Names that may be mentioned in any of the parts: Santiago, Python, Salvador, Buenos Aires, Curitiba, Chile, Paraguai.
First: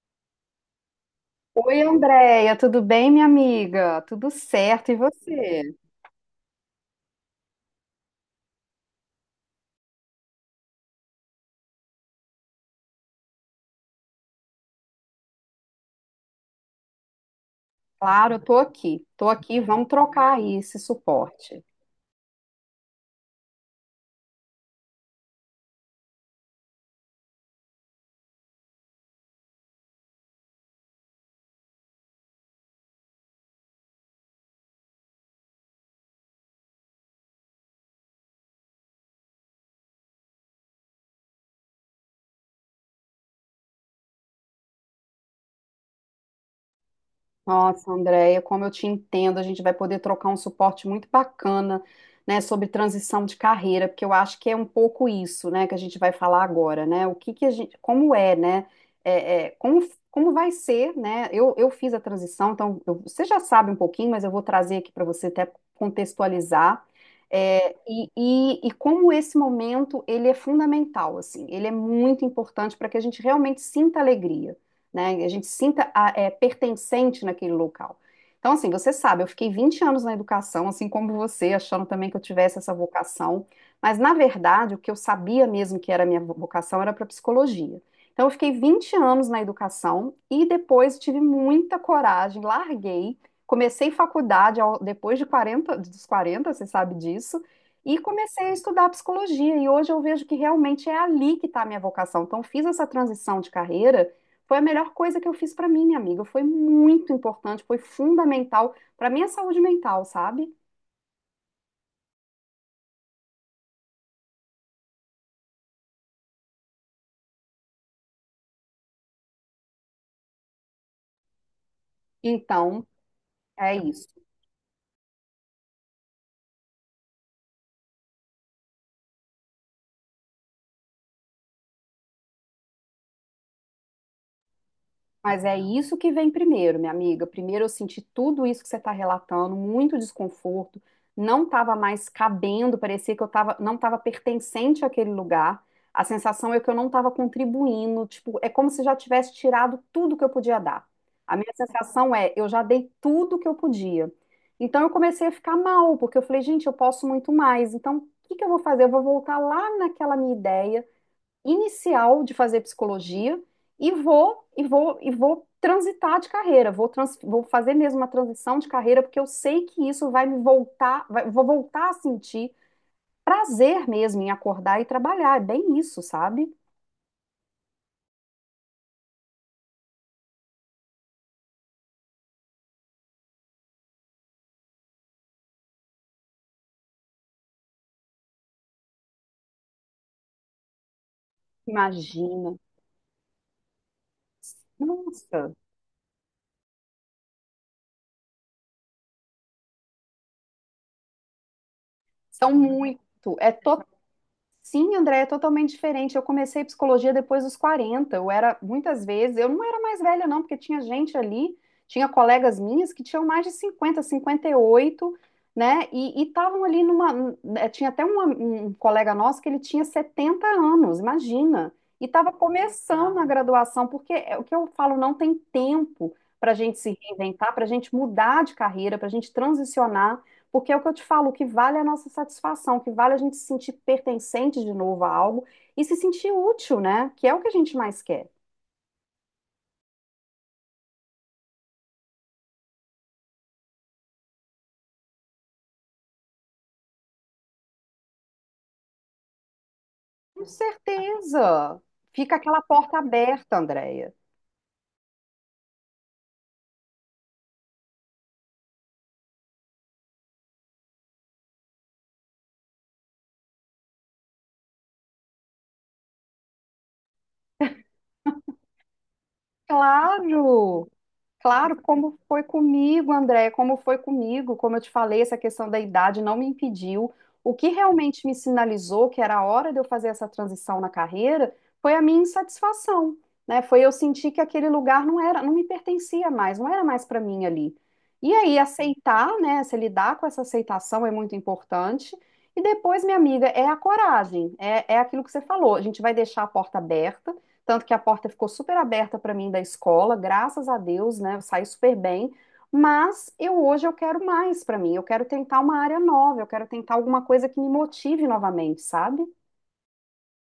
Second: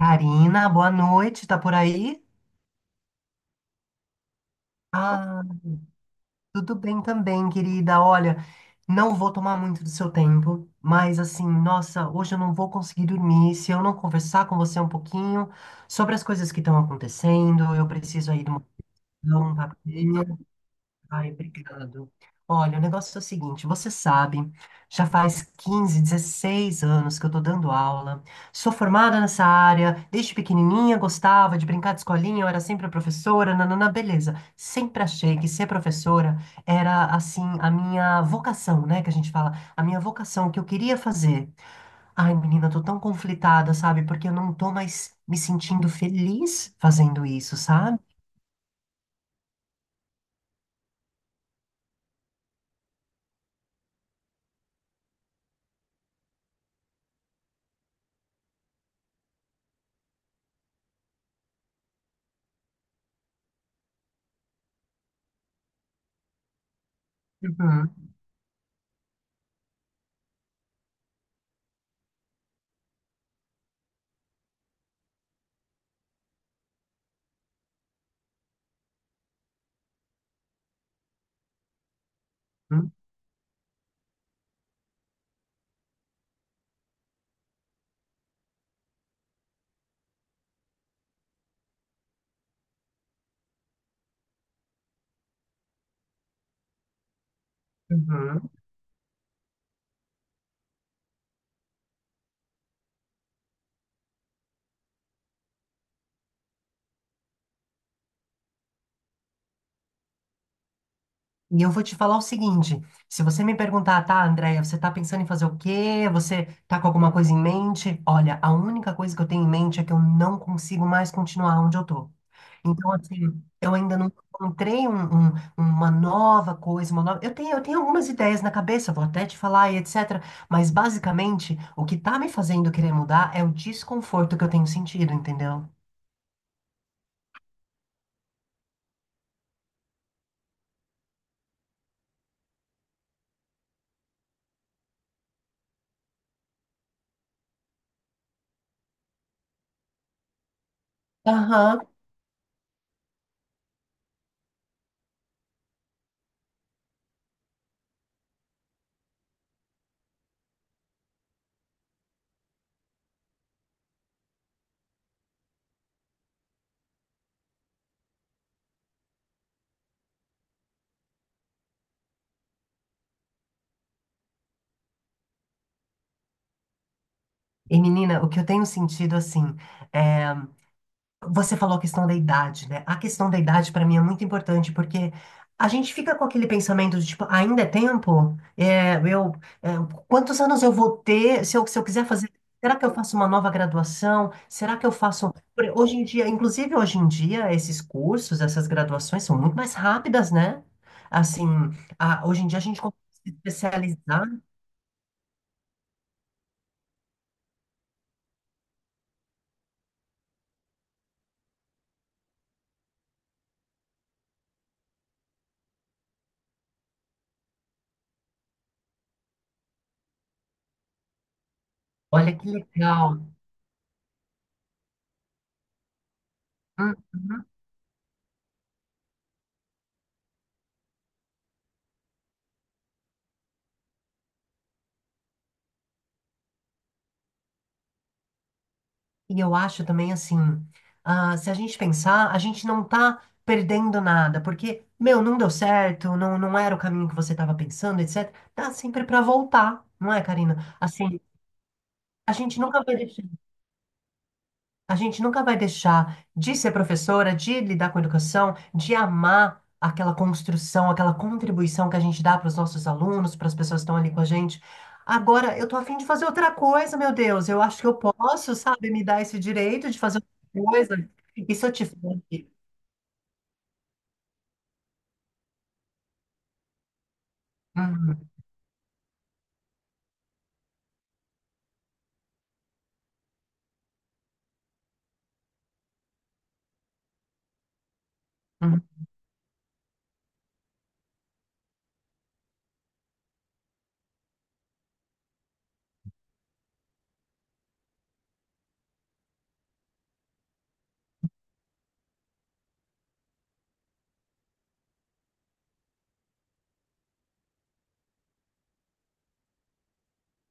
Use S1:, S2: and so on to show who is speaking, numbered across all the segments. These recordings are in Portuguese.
S1: Karina, boa noite, tá por
S2: Oi,
S1: aí?
S2: Andréia, tudo bem, minha amiga? Tudo certo, e
S1: Ah,
S2: você?
S1: tudo bem também, querida. Olha, não vou tomar muito do seu tempo, mas assim, nossa, hoje eu não vou conseguir dormir se eu não conversar com você um pouquinho sobre as coisas que estão acontecendo. Eu preciso
S2: Claro, eu
S1: aí de
S2: tô
S1: uma,
S2: aqui,
S1: de um
S2: vamos trocar
S1: papel.
S2: aí esse
S1: Ai,
S2: suporte.
S1: obrigado. Olha, o negócio é o seguinte, você sabe, já faz 15, 16 anos que eu tô dando aula. Sou formada nessa área, desde pequenininha gostava de brincar de escolinha, eu era sempre a professora, nanana, beleza. Sempre achei que ser professora era assim a minha vocação, né, que a gente fala, a minha vocação, o que eu queria fazer. Ai, menina, eu tô tão conflitada, sabe? Porque eu não tô mais me sentindo feliz fazendo isso,
S2: Nossa,
S1: sabe?
S2: Andréia, como eu te entendo, a gente vai poder trocar um suporte muito bacana, né, sobre transição de carreira, porque eu acho que é um pouco isso, né, que a gente vai falar agora, né, o que que a gente, como é, né, como, como vai ser, né, eu fiz a transição, então você já sabe um pouquinho, mas eu vou trazer aqui para você até contextualizar, é, e,
S1: Uhum,
S2: e, e como esse momento, ele é fundamental, assim, ele é muito importante para que a gente realmente sinta alegria, né? A gente se sinta pertencente naquele local. Então, assim, você sabe, eu fiquei 20 anos na educação, assim como você, achando também que eu tivesse essa
S1: uhum,
S2: vocação, mas na verdade o que eu sabia mesmo que era a minha vocação era para psicologia. Então, eu fiquei 20 anos na educação e depois tive muita coragem, larguei, comecei faculdade depois de 40, dos 40, você sabe disso, e comecei
S1: uhum.
S2: a estudar psicologia. E hoje eu vejo que realmente é ali que está a minha vocação. Então, eu fiz essa transição de carreira, foi a melhor coisa que eu fiz pra mim, minha amiga. Foi muito importante, foi fundamental pra minha saúde mental, sabe?
S1: E eu vou te falar o seguinte: se você me perguntar, tá, Andréia, você tá pensando em fazer o quê? Você tá com alguma coisa em mente? Olha, a única coisa que eu tenho em mente é que eu não consigo mais continuar onde eu tô.
S2: Então,
S1: Então, assim, eu
S2: é
S1: ainda não
S2: isso.
S1: encontrei um- um- uma nova coisa, uma nova. Eu tenho algumas ideias na cabeça, vou até te falar e etc. Mas, basicamente, o que tá me fazendo querer mudar é o desconforto que eu tenho sentido,
S2: Mas é
S1: entendeu?
S2: isso que vem primeiro, minha amiga. Primeiro eu senti tudo isso que você está relatando, muito desconforto, não estava mais cabendo, parecia que eu tava, não estava pertencente àquele lugar. A sensação é que eu não estava contribuindo, tipo, é como se já tivesse tirado tudo que eu podia dar. A minha
S1: Aham.
S2: sensação é, eu já dei tudo que eu podia. Então eu comecei a ficar mal, porque eu falei, gente, eu posso muito mais. Então, o que que eu vou fazer? Eu vou voltar lá naquela minha ideia inicial de fazer psicologia e vou transitar de carreira, vou fazer mesmo uma transição de carreira porque eu sei que isso vai me voltar, vou voltar a sentir prazer mesmo em acordar e trabalhar, é bem isso, sabe?
S1: E menina, o que eu tenho sentido assim, é você falou a questão da idade, né? A questão da idade para mim é muito importante porque a gente fica com aquele pensamento de tipo, ainda é tempo? É, quantos anos eu vou ter? Se eu quiser fazer,
S2: Imagina.
S1: será que eu faço uma nova graduação? Será que eu faço.
S2: Nossa,
S1: Hoje em dia, inclusive hoje em dia, esses cursos, essas graduações são muito mais rápidas, né? Assim, hoje em
S2: são
S1: dia a gente consegue
S2: muito,
S1: se
S2: é
S1: especializar.
S2: Sim, André, é totalmente diferente. Eu comecei psicologia depois dos 40. Eu era, muitas vezes, eu não era mais velha, não, porque tinha gente ali, tinha colegas minhas que tinham mais de 50, 58, né? E estavam ali numa. Tinha até um colega nosso que ele tinha 70 anos, imagina. E estava
S1: Olha que
S2: começando
S1: legal.
S2: a graduação, porque é o que eu falo, não tem tempo para a gente se
S1: Uhum.
S2: reinventar, para a gente mudar de carreira, para a gente transicionar. Porque é o que eu te falo, o que vale é a nossa satisfação, o que vale é a gente se sentir pertencente de novo a algo e se sentir útil, né? Que é o que a gente mais quer.
S1: E eu acho também assim, ah, se a gente pensar, a gente não tá perdendo nada, porque, meu, não deu certo, não, não era o caminho que você estava pensando, etc. Dá sempre pra voltar, não é,
S2: Com
S1: Karina? Assim,
S2: certeza.
S1: a
S2: Fica
S1: gente
S2: aquela
S1: nunca vai
S2: porta aberta, Andréia.
S1: a gente nunca vai deixar de ser professora, de lidar com educação, de amar aquela construção, aquela contribuição que a gente dá para os nossos alunos, para as pessoas que estão ali com a gente. Agora, eu tô afim de fazer outra coisa, meu Deus. Eu acho que eu posso, sabe, me dar esse direito de fazer outra
S2: Claro.
S1: coisa. E se eu
S2: Claro,
S1: tiver.
S2: como foi comigo, André, como foi comigo, como eu te falei, essa questão da idade não me impediu. O que realmente
S1: Uhum,
S2: me sinalizou que era a hora de eu fazer essa transição na carreira foi a minha insatisfação, né? Foi eu sentir que aquele lugar não era, não me pertencia mais, não era mais para mim ali. E aí
S1: uhum.
S2: aceitar, né? Se lidar com essa aceitação é muito importante. E depois, minha amiga, é a coragem, é aquilo que você falou. A gente vai deixar a porta aberta, tanto que a porta ficou super aberta para mim da escola, graças a Deus, né? Eu saí super bem, mas eu hoje eu quero mais para mim. Eu quero tentar uma área nova, eu quero tentar alguma coisa que me motive novamente, sabe?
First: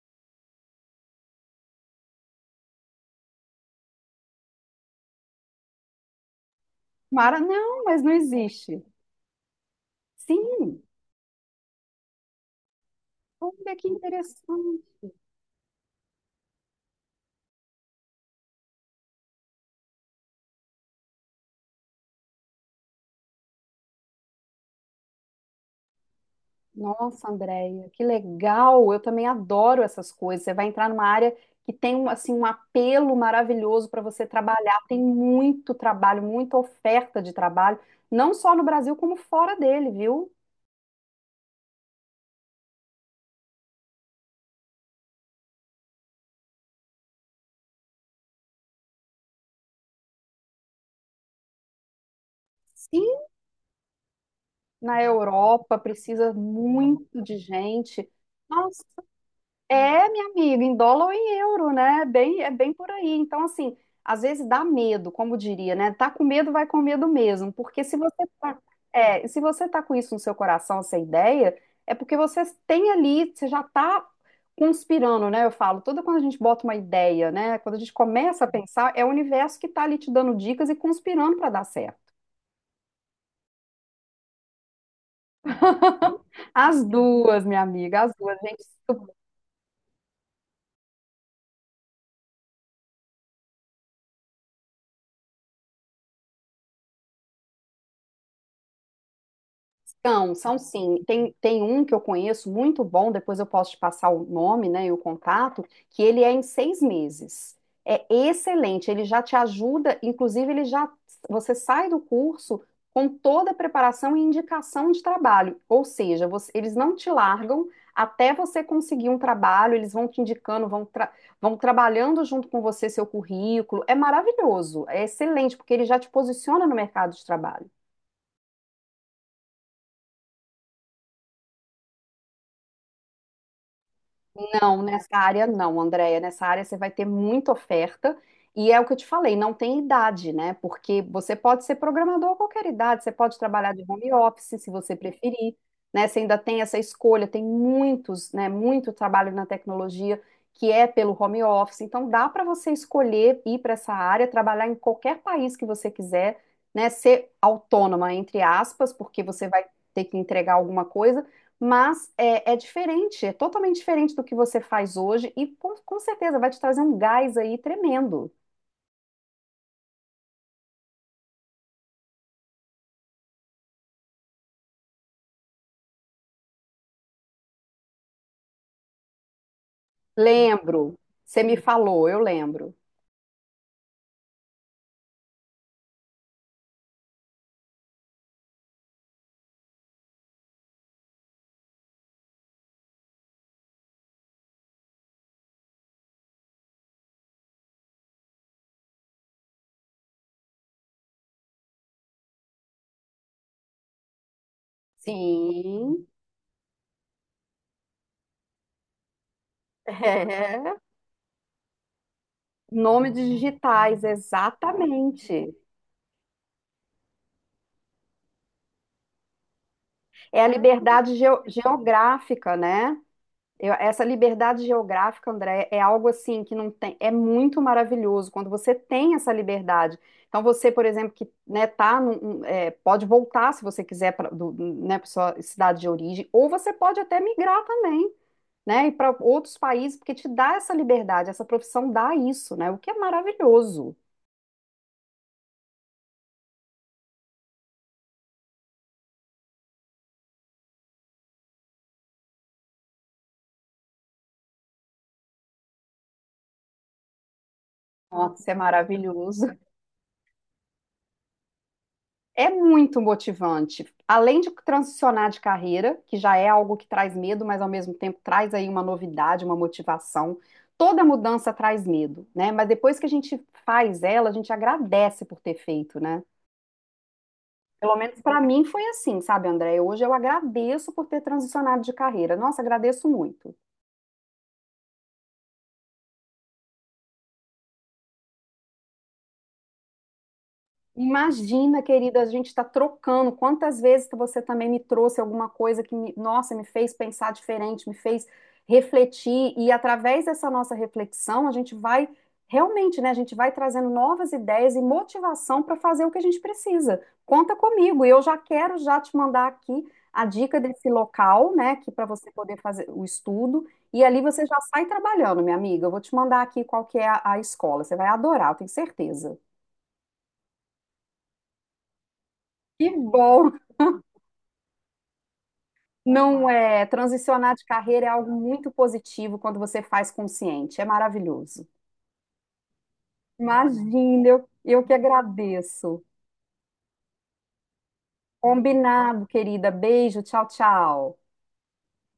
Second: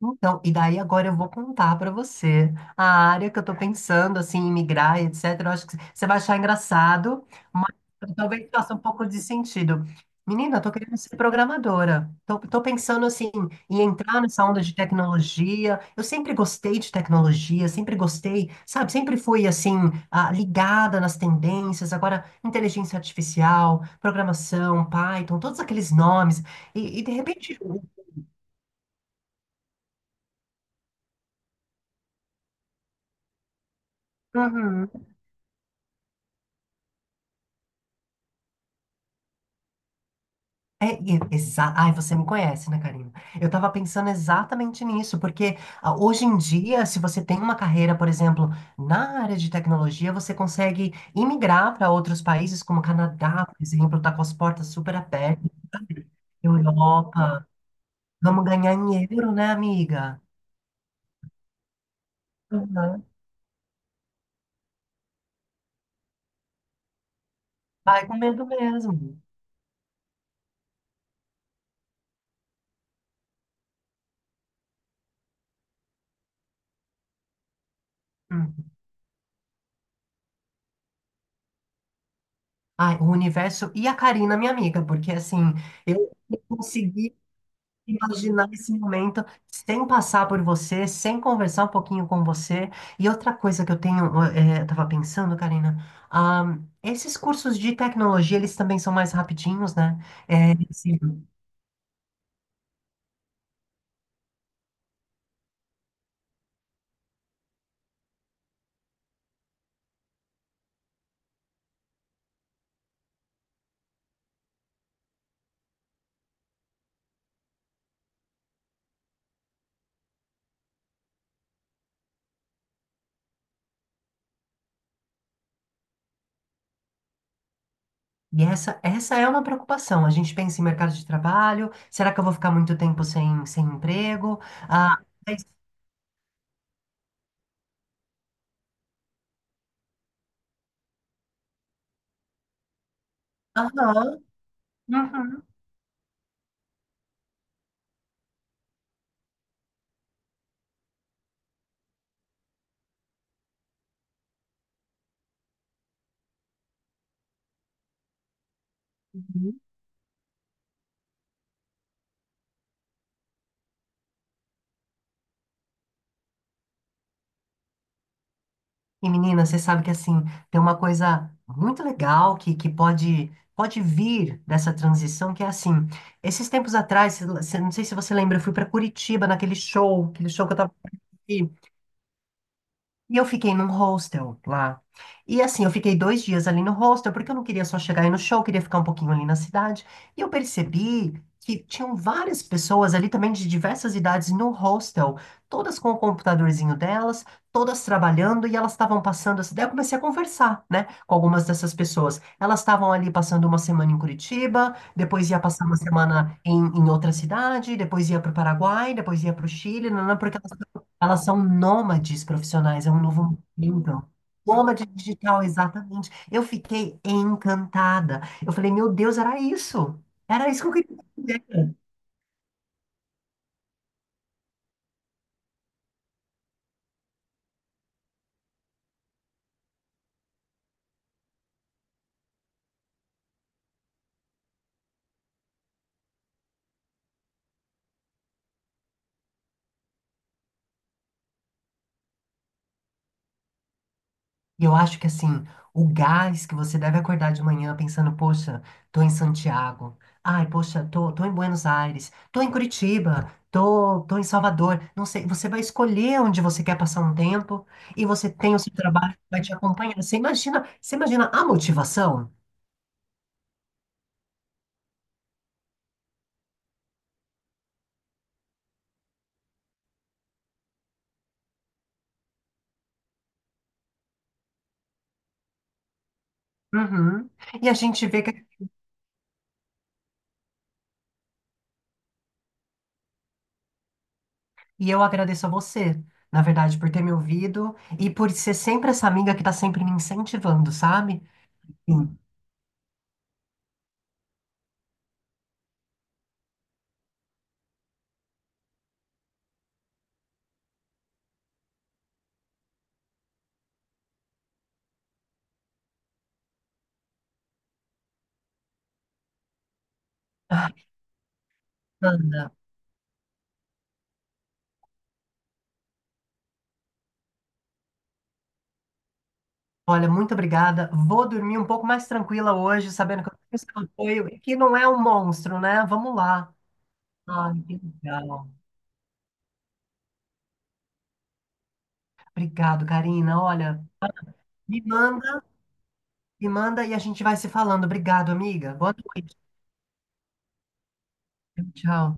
S1: Então, e daí agora eu vou contar pra você a área que eu tô pensando, assim, em migrar, etc. Eu acho que você vai achar engraçado,
S2: Mara,
S1: mas
S2: não, mas não
S1: talvez faça um
S2: existe.
S1: pouco de sentido. Menina, eu tô
S2: Sim,
S1: querendo ser programadora. Tô pensando, assim,
S2: olha
S1: em
S2: que
S1: entrar nessa onda de
S2: interessante.
S1: tecnologia. Eu sempre gostei de tecnologia, sempre gostei, sabe? Sempre fui, assim, ah, ligada nas tendências. Agora, inteligência artificial, programação, Python, todos aqueles nomes. E de
S2: Nossa,
S1: repente...
S2: Andréia, que legal! Eu também adoro essas coisas. Você vai entrar numa área que tem um, assim, um apelo maravilhoso para você trabalhar. Tem
S1: Uhum.
S2: muito trabalho, muita oferta de trabalho, não só no Brasil, como fora dele, viu?
S1: Ai, você me conhece, né, Karina? Eu tava pensando exatamente nisso, porque ah, hoje em dia, se você tem uma carreira, por exemplo, na área de tecnologia, você consegue imigrar para outros países, como o
S2: Sim,
S1: Canadá, por exemplo, tá com as portas super
S2: na
S1: abertas,
S2: Europa, precisa muito de
S1: Europa.
S2: gente.
S1: Vamos ganhar
S2: Nossa.
S1: em euro, né,
S2: É,
S1: amiga?
S2: minha amiga, em dólar ou em euro, né? É bem, é bem por
S1: Uhum.
S2: aí. Então, assim, às vezes dá medo, como diria, né? Tá com medo, vai com medo mesmo. Porque se
S1: Vai com
S2: você
S1: medo
S2: tá,
S1: mesmo.
S2: se você tá com isso no seu coração, essa ideia, é porque você tem ali, você já tá conspirando, né? Eu falo, toda quando a gente bota uma ideia, né? Quando a gente começa a
S1: Hum.
S2: pensar, é o universo que tá ali te dando dicas e conspirando para dar certo.
S1: Ai, o universo e a Karina, minha amiga, porque assim, eu
S2: As
S1: consegui
S2: duas, minha amiga, as duas,
S1: imaginar
S2: gente.
S1: esse momento sem passar por você, sem conversar um pouquinho com você. E outra coisa que eu tenho, eu tava pensando, Karina, ah, esses cursos de tecnologia, eles também são mais rapidinhos, né?
S2: São,
S1: Eh,
S2: são
S1: assim,
S2: sim. Tem, tem um que eu conheço muito bom, depois eu posso te passar o nome, né, e o contato, que ele é em 6 meses. É excelente, ele já te ajuda, você sai do curso com toda a preparação e indicação de trabalho, ou seja, eles não te largam até você conseguir um trabalho, eles vão te indicando, vão trabalhando junto com você seu currículo. É maravilhoso, é excelente, porque ele já te posiciona no mercado de trabalho.
S1: e essa é uma preocupação. A gente pensa em mercado de trabalho, será que eu vou ficar muito tempo sem emprego?
S2: Não,
S1: Ah,
S2: nessa
S1: mas-
S2: área não, Andréia. Nessa área você vai ter muita oferta. E é o que eu te falei, não tem idade, né? Porque você pode ser programador a qualquer idade, você pode trabalhar de
S1: Aham,
S2: home office, se você
S1: uhum.
S2: preferir, né? Você ainda tem essa escolha, tem muitos, né? Muito trabalho na tecnologia que é pelo home office. Então dá para você escolher ir para essa área, trabalhar em qualquer país que você quiser, né? Ser autônoma, entre aspas, porque você vai ter que entregar alguma coisa, mas é, é diferente, é totalmente diferente do que você faz hoje e com certeza vai te trazer um gás aí tremendo.
S1: E menina, você sabe que assim, tem uma coisa muito legal que pode, pode vir dessa transição, que é assim, esses tempos atrás, não sei se você lembra, eu fui para Curitiba naquele show, aquele show que eu tava
S2: Lembro, você me falou, eu lembro.
S1: e eu fiquei num hostel lá. E assim, eu fiquei dois dias ali no hostel, porque eu não queria só chegar aí no show, eu queria ficar um pouquinho ali na cidade. E eu percebi que tinham várias pessoas ali também de diversas idades no hostel, todas com o computadorzinho delas, todas trabalhando, e elas estavam passando essa. Daí eu comecei a conversar, né, com algumas dessas pessoas. Elas estavam ali passando uma semana em Curitiba, depois ia passar uma
S2: Sim.
S1: semana em, em outra cidade, depois ia para o Paraguai, depois ia para o Chile, não, porque elas
S2: É.
S1: elas são nômades profissionais, é um
S2: Nomes
S1: novo
S2: digitais,
S1: mundo. Nômade digital,
S2: exatamente.
S1: exatamente. Eu fiquei encantada. Eu falei, meu Deus, era isso.
S2: É a
S1: Era isso que eu queria
S2: liberdade
S1: fazer.
S2: geográfica, né? Essa liberdade geográfica, André, é algo assim que não tem, é muito maravilhoso quando você tem essa liberdade. Então você, por exemplo, que né, tá um, é, pode voltar se você quiser para né, pra sua cidade de origem, ou você pode até migrar também, né, e para outros países, porque te dá essa liberdade, essa profissão dá isso, né? O que é maravilhoso.
S1: E eu acho que, assim, o gás que você deve acordar de manhã pensando, poxa, tô em Santiago. Ai, poxa, tô em Buenos Aires. Tô em Curitiba. Tô em Salvador. Não sei, você vai escolher onde você quer passar um tempo e você
S2: Nossa, é
S1: tem o seu trabalho que vai
S2: maravilhoso.
S1: te acompanhar. Você imagina a motivação?
S2: É muito motivante. Além de transicionar de carreira, que já é algo que traz medo, mas ao mesmo tempo traz aí uma novidade, uma motivação. Toda mudança traz medo, né? Mas depois que a gente faz ela, a gente agradece por ter feito, né?
S1: Uhum. E a
S2: Pelo
S1: gente
S2: menos
S1: vê
S2: para
S1: que.
S2: mim foi assim, sabe, André? Hoje eu agradeço por ter transicionado de carreira. Nossa, agradeço muito.
S1: E eu agradeço a você, na verdade, por ter me ouvido e por ser sempre essa amiga que tá sempre me incentivando, sabe?
S2: Imagina,
S1: Sim.
S2: querida, a gente está trocando. Quantas vezes que você também me trouxe alguma coisa que me, nossa, me fez pensar diferente, me fez refletir, e através dessa nossa reflexão, a gente vai realmente, né? A gente vai trazendo novas ideias e motivação para fazer o que a gente precisa. Conta comigo, e eu já quero já te mandar aqui a dica
S1: Ah,
S2: desse local, né? Que para você
S1: Ana,
S2: poder fazer o estudo, e ali você já sai trabalhando, minha amiga. Eu vou te mandar aqui qual que é a escola. Você vai adorar, eu tenho certeza.
S1: olha, muito obrigada. Vou dormir um pouco mais tranquila
S2: Que
S1: hoje, sabendo que eu
S2: bom!
S1: tenho seu apoio e que não é um monstro, né? Vamos
S2: Não
S1: lá.
S2: é. Transicionar
S1: Ai,
S2: de
S1: que
S2: carreira é algo
S1: legal.
S2: muito positivo quando você faz consciente. É maravilhoso.
S1: Obrigado, Karina. Olha,
S2: Imagina,
S1: me
S2: eu que
S1: manda,
S2: agradeço.
S1: me manda e a gente vai se falando. Obrigado, amiga. Boa
S2: Combinado,
S1: noite.
S2: querida. Beijo, tchau, tchau.
S1: Tchau.